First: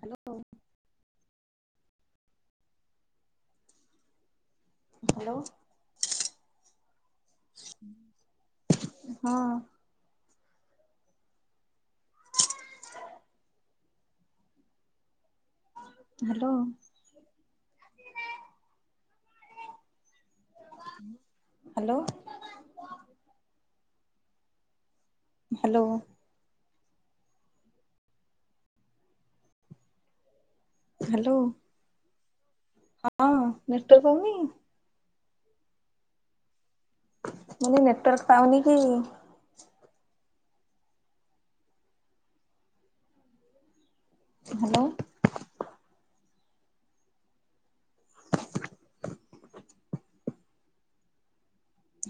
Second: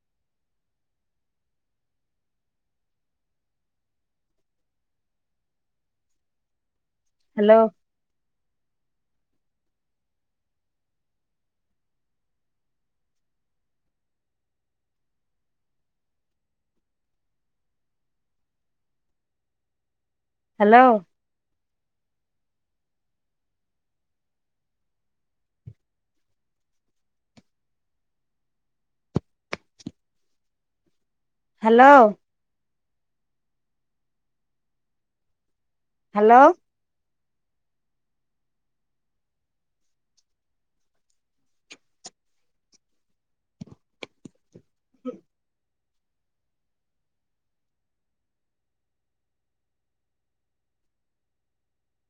Hello. Hello hello ହଁ। Hello. Hello. Hello. Hello. Hello. Hello. ହଁ ମିଷ୍ଟ କଉନି। ହ୍ୟାଲୋ। ମାନେ ନେଟୱାର୍କ ପାଉନି କି? Hello.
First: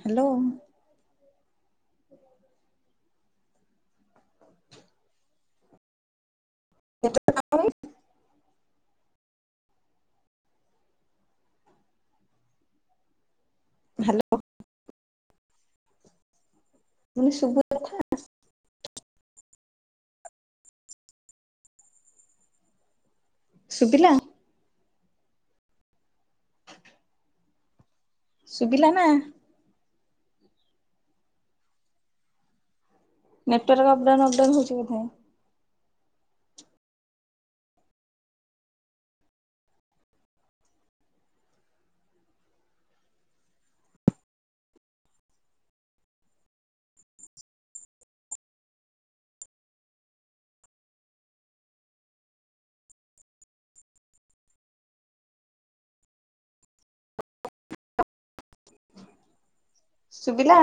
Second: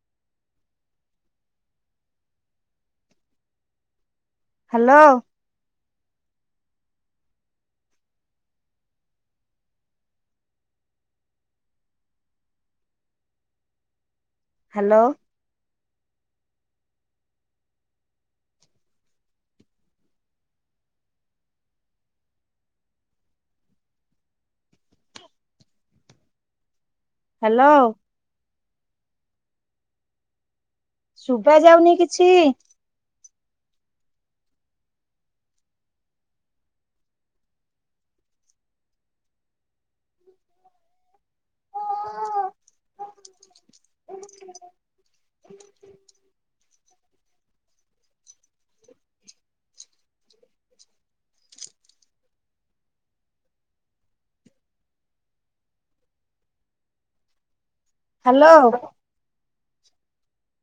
Hello. Hello. [unintelligible] Hello. Hello. ମାନେ ଶୁଭୁ କଥା। ଶୁବିଲା? ହ୍ୟାଲୋ। ଶୁଭିଲା ନା? ଶୁଭା ଯାଉନି କିଛି। ନେଟୱାର୍କ ଅପଡାଉନ ଅପଡାଉନ ହଉଛି କଥା। ହ ହ୍ୟାଲୋ। ଶୁବିଲା?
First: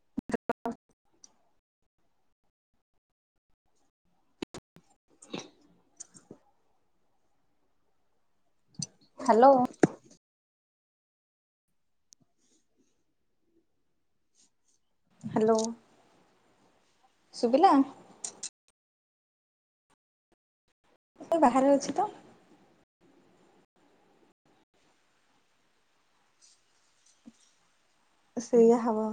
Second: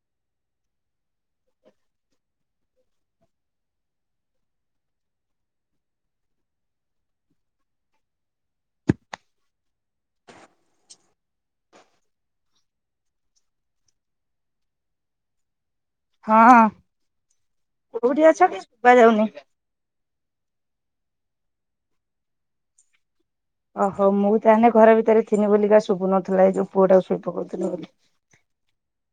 [unintelligible] ହ୍ୟାଲୋ। ହ୍ୟାଲୋ। ହଁ। ସୁୁବିଲା? କୋଉଠି ଅଛ କି ଶୁବା ଯାଉନି। ଏ ବାହାରେ ଅଛି ତ। ଓହୋ ମୁଁ ତାହେଲେ ଘର ଭିତରେ ଥିନି ବୋଲିିକା ଶୁଭୁ ନଥିଲା ଏ ଯୋଉ ପୁଅଟାକୁ ଶୋଇ ପକଉଥିଲି ବୋଲି। ସେଇଆ ହବ।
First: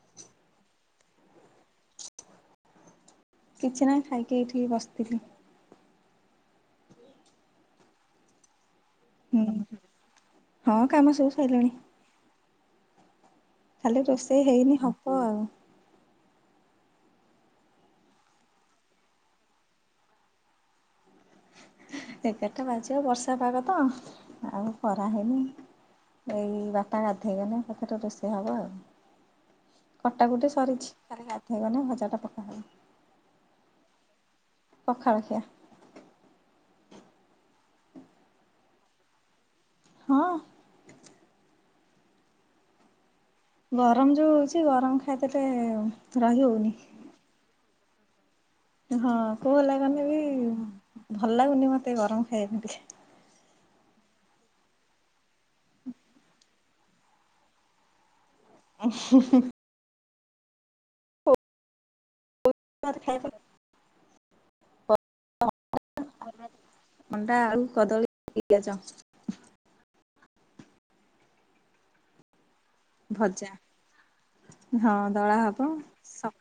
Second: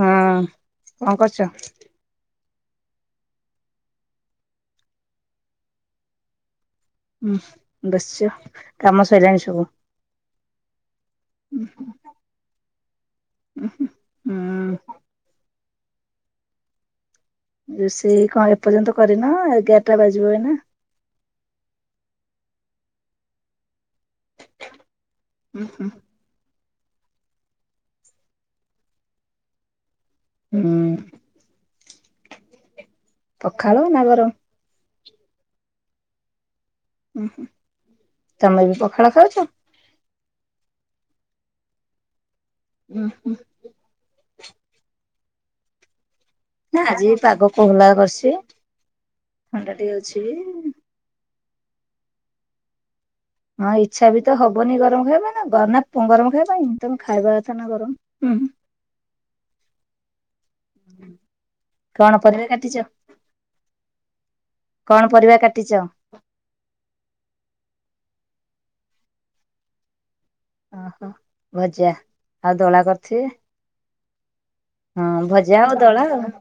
ହଁ କଣ କରୁଛ? କିଛି ନାହିଁ ଖାଇକି ଏଇଠିକି ବସିଥିଲି। ହୁଁ ବସିଛ? କାମ ହୁଁ ସଇଲାଣି ସବୁ? ହଁ କାମ ସବୁ ଉ ସରିଲାଣି ହୁଁ। ଖାଲି ରୋଷେଇ ହୁଁ, ହେଇନି ହବ ଆଉ। ରୋଷେଇ କଣ ଏପର୍ଯ୍ୟନ୍ତ କରିନ ଏଗାରଟା ବାଜିବ ଏଇନା? ଏଗାରଟା ବାଜିବ ବର୍ଷା ପାଗ ତ ଆଉ କରା ହେଇନି। ଉଁ, ଏଇ ବାପା ଗାଧେଇଗଲେ ଏଥର ରୋଷେଇ ହବ ଆଉ କଟା କଟି ହୁଁ ସରିଛି। ଖଲିି ଗାଧେଇଗଲେ ଭଜାଟା ପକାହବ। ପଖାଳ ନା ଗର? ପଖାଳ ଖିଆ। ଉ ହୁଁ ତମେ ବି ପଖାଳ ଖାଉଛ? ହଁ। ଉ ହୁଁ। ଗରମ ଯୋଉ ହଉଛି ଗରମ ଖାଇଦେଲେ ରହି ହଉ ନା ଆଜି ପାଗ କୋହଲା କରସି। ହଁ କୋଉ ହେଲା କାନେ ବି ଭଲ ଲାଗୁନି ମତେ ଗରମ ଖାଇ [unintelligible] ହଁ ଇଚ୍ଛା ବି ତ ହବନି ଗରମ ଖାଇବା ନା ଗରମ ଖାଇବା ପାଇଁ ତମେ ଖାଇବା କଥା ନା ଗରମ। ହୁଁ। ଓ କଣ ପରିବା କେ ପରେ ଖାଇବା। କଣ ପରିବା କାଟିଚ? ଅଣ୍ଡା ଆଳୁ କଦଳୀ ପିଆଜ। ଓହୋ ଭଜା ଆଉ ଦୋଳା କର ଭଜା। ହଁ ଦଳା ଭଜା ହବ ଆଉ ଦଳା ଆଉ ହୁଁ ସ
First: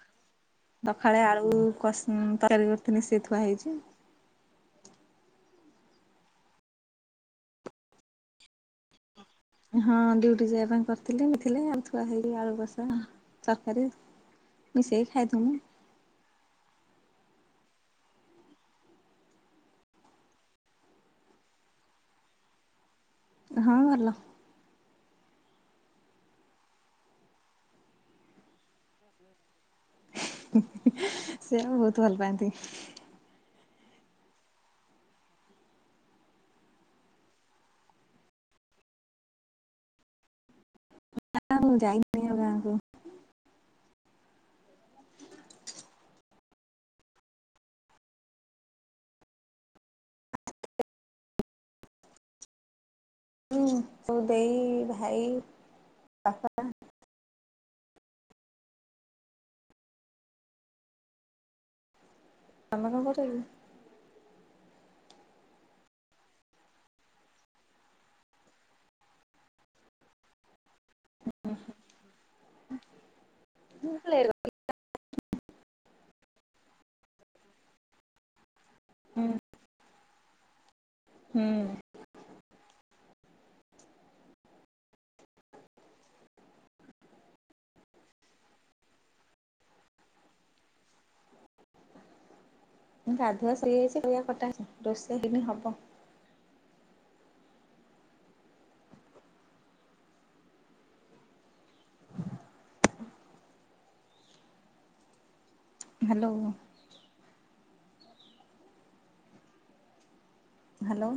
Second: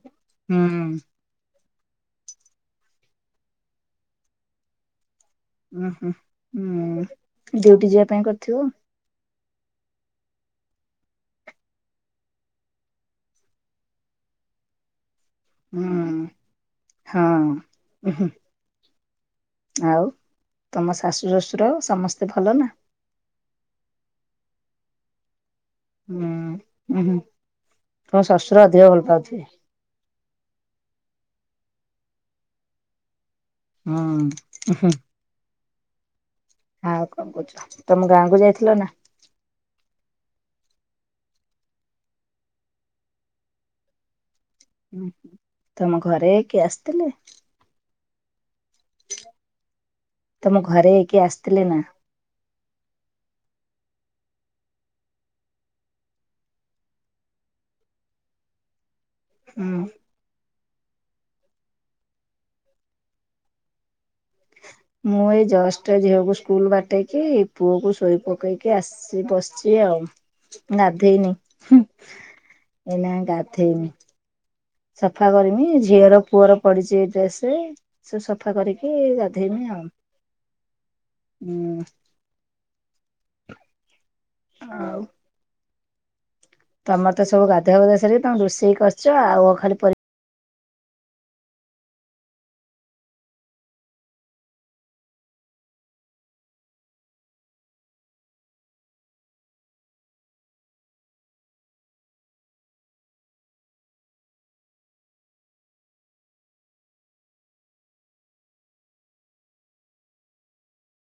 ସକାଳେ ଆଳୁ କଷ୍ ହୁଁ ତୟାରି କରିଥିଲି ସେ ଥୁଆ ହେଇଛି। ଉଁ ହୁଁ ହୁଁ ଡ୍ୟୁଟି ଯିବା ପାଇଁ କରିଥିବ? ହଁ ଡ଼୍ୟୁଟି ଯିବା ପାଇଁ କରିଥିଲି ମିଥିଲେ ଆଉ ଛୁଆ ହେଇ ଆଳୁ ବସା ତରକାରୀ। ମିସେଇକି ଖାଇଦନୁ। ହୁଁ ହଁ। ଆଉ ତମ ଶାଶୁ ଶଶୁର ସମସ୍ତେ ଭଲ ନା? ହଁ ଭଲ। ହୁଁ ହୁଁ ହୁଁ ତମ ଶଶୁର ଅଧିକ ଭଲ ପାଉଥିବେ? ହ ସେ ବହୁତ ଭଲ ପାଆନ୍ତି। ହଁ। ଆଉ କଣ କରୁଛ ତମେ ଗାଁ କୁ ଯାଇଥିଲ ନା? ନା ମୁଁ ଯାଇନି। ଆଉ ଗାଁକୁ ତମ ଘରେ କିଏ ଆସିଥିଲେ? ତମ ଘରେ କିଏ ଆସିଥିଲେ ନା? ହଁ ତୋ ଦେଇ ଭାଇ ବାପା ହୁଁ। ତମେ କଣ କରିବ କି? ମୁଁ ଏଇ ଜଷ୍ଟ ଝିଅକୁ ସ୍କୁଲ ବାଟେଇକି ପୁଅକୁ ଶୋଇ ପକେଇକି ଆସ୍ ସି ବସିଛି ଆଉ। ଗାଧେଇନି ଏନା ଗାଧେଇନି। [unintelligible] ସଫା କରିମି ଝିଅର ପୁଅର ପଡିଛି ଏଇ ଡ୍ରେସ ରେ ସବୁ ସଫା କରି କି ଗାଧେଇମି ଆଉ ହୁଁ। ଆଉ ତମର ତ ସବୁ ଗାୁଆବାଧ ସିକି ତମ ରୋଷେଇକି କରିଛ ଆଉ ଖାଲି ପ ଗାଧୁଆ ଚ [unintelligible] ରୋଷେଇ ହେଇନି ହବ। ହ୍ୟାଲୋ। ହ୍ୟାଲୋ।